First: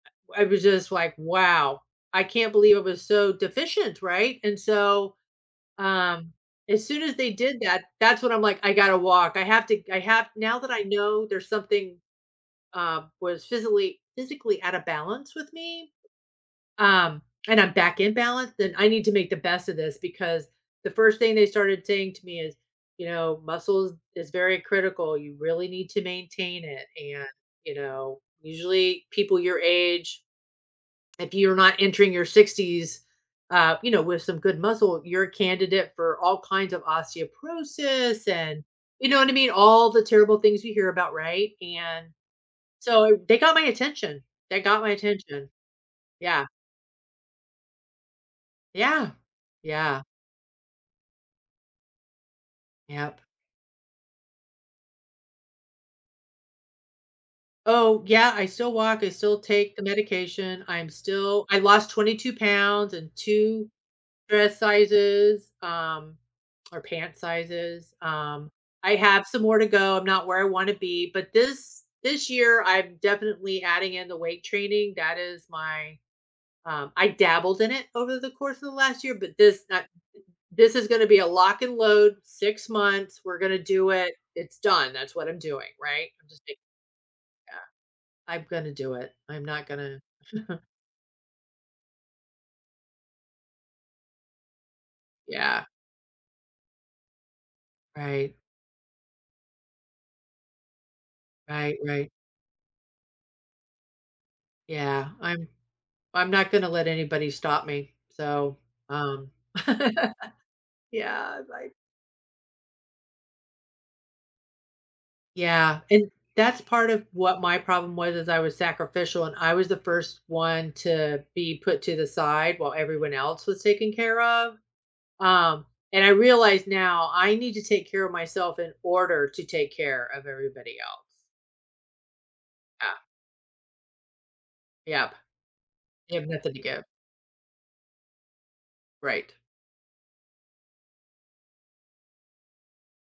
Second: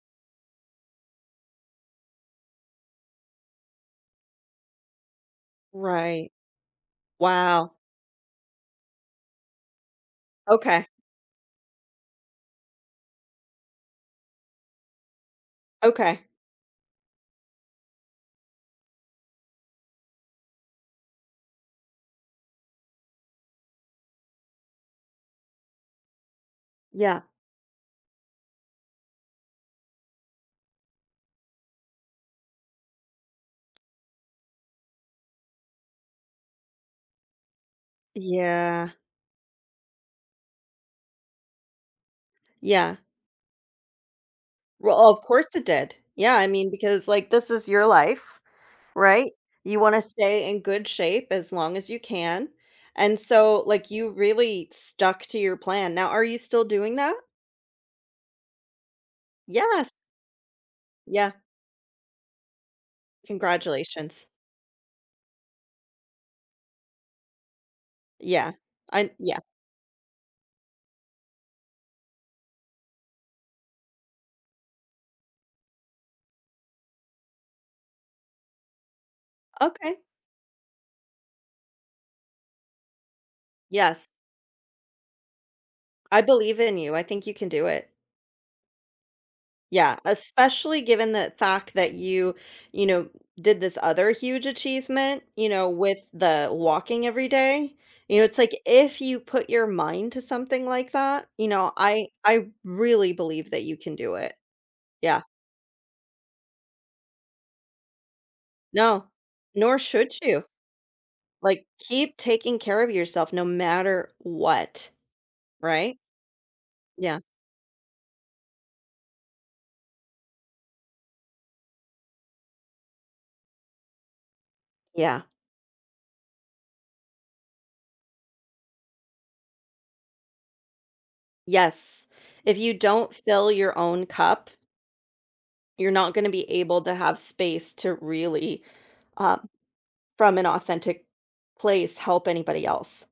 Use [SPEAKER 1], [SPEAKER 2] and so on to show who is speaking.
[SPEAKER 1] W I was just, like, wow, I can't believe it was so deficient, right? And so, um,
[SPEAKER 2] Right.
[SPEAKER 1] as soon as they did
[SPEAKER 2] Wow.
[SPEAKER 1] that, that's when I'm, like, I gotta walk. I have to g I have now that I
[SPEAKER 2] Okay.
[SPEAKER 1] know there's something, um, was physically- physically out of balance with me,
[SPEAKER 2] Okay.
[SPEAKER 1] um, and I'm back in balance, then I need to make the best of this because the first thing they started saying to me is, you know, muscles is very critical. You really need to maintain it.
[SPEAKER 2] Yeah.
[SPEAKER 1] And, you know, usually people your age, if you're not entering your 60s, uh, you know, with some good muscle, you're a candidate for all kinds of osteoporosis. And
[SPEAKER 2] Yeah.
[SPEAKER 1] you know what I mean? All the terrible things you hear about, right? And
[SPEAKER 2] Yeah.
[SPEAKER 1] so, they got my attention. They got my
[SPEAKER 2] Well, of
[SPEAKER 1] attention.
[SPEAKER 2] course it did. Yeah.
[SPEAKER 1] Yeah.
[SPEAKER 2] I mean, because, like, this is your life,
[SPEAKER 1] Yeah.
[SPEAKER 2] right? You wanna
[SPEAKER 1] Yeah.
[SPEAKER 2] stay in good shape as long as you can. And
[SPEAKER 1] Yep.
[SPEAKER 2] so, like, you really stuck to your plan. Now, are you still doing that?
[SPEAKER 1] Oh, yeah. I still walk. I still take the
[SPEAKER 2] Yes.
[SPEAKER 1] medication. I'm
[SPEAKER 2] Yeah.
[SPEAKER 1] still I lost 22 pounds and 2
[SPEAKER 2] Congratulations.
[SPEAKER 1] dress sizes, um, or pant sizes. Um,
[SPEAKER 2] Yeah.
[SPEAKER 1] I
[SPEAKER 2] I n
[SPEAKER 1] have
[SPEAKER 2] Yeah.
[SPEAKER 1] some more to go. I'm not where I wanna be. But this this year, I'm definitely adding in the weight training. That is my, um I dabbled in it over the course of the last year, but this that
[SPEAKER 2] Okay.
[SPEAKER 1] this is gonna be a lock and load 6 months. We're gonna do
[SPEAKER 2] Yes.
[SPEAKER 1] it. It's done. That's what I'm doing, right?
[SPEAKER 2] I
[SPEAKER 1] I'm just d
[SPEAKER 2] believe in you. I think you can do
[SPEAKER 1] yeah.
[SPEAKER 2] it.
[SPEAKER 1] I'm gonna do it. I'm not
[SPEAKER 2] Yeah.
[SPEAKER 1] gonna
[SPEAKER 2] Especially given the fact that you, you know, did this other huge achievement, you
[SPEAKER 1] Yeah.
[SPEAKER 2] know, with the walking every day. You know,
[SPEAKER 1] Right.
[SPEAKER 2] it's, like, if you put your mind to something like that, you know,
[SPEAKER 1] Right,
[SPEAKER 2] I
[SPEAKER 1] right.
[SPEAKER 2] I really believe that you can do it.
[SPEAKER 1] Yeah.
[SPEAKER 2] Yeah.
[SPEAKER 1] I'm I'm not gonna let anybody stop me. So,
[SPEAKER 2] No.
[SPEAKER 1] um,
[SPEAKER 2] Nor should you.
[SPEAKER 1] yeah,
[SPEAKER 2] Like,
[SPEAKER 1] like
[SPEAKER 2] keep taking care of yourself no matter what,
[SPEAKER 1] Yeah.
[SPEAKER 2] right?
[SPEAKER 1] And that's part of
[SPEAKER 2] Yeah.
[SPEAKER 1] what my problem was, as I was sacrificial and I was the first one to be put to the side while everyone else was taken care of.
[SPEAKER 2] Yeah.
[SPEAKER 1] Um, and I realized now I need to take care of myself in order to take care of everybody else.
[SPEAKER 2] Yes. If you
[SPEAKER 1] Yeah.
[SPEAKER 2] don't fill your own cup
[SPEAKER 1] Yep.
[SPEAKER 2] you're not
[SPEAKER 1] You
[SPEAKER 2] gonna
[SPEAKER 1] have
[SPEAKER 2] be
[SPEAKER 1] nothing to
[SPEAKER 2] able
[SPEAKER 1] give.
[SPEAKER 2] to have space to really,
[SPEAKER 1] Right.
[SPEAKER 2] uh, from an authentic place, help anybody else.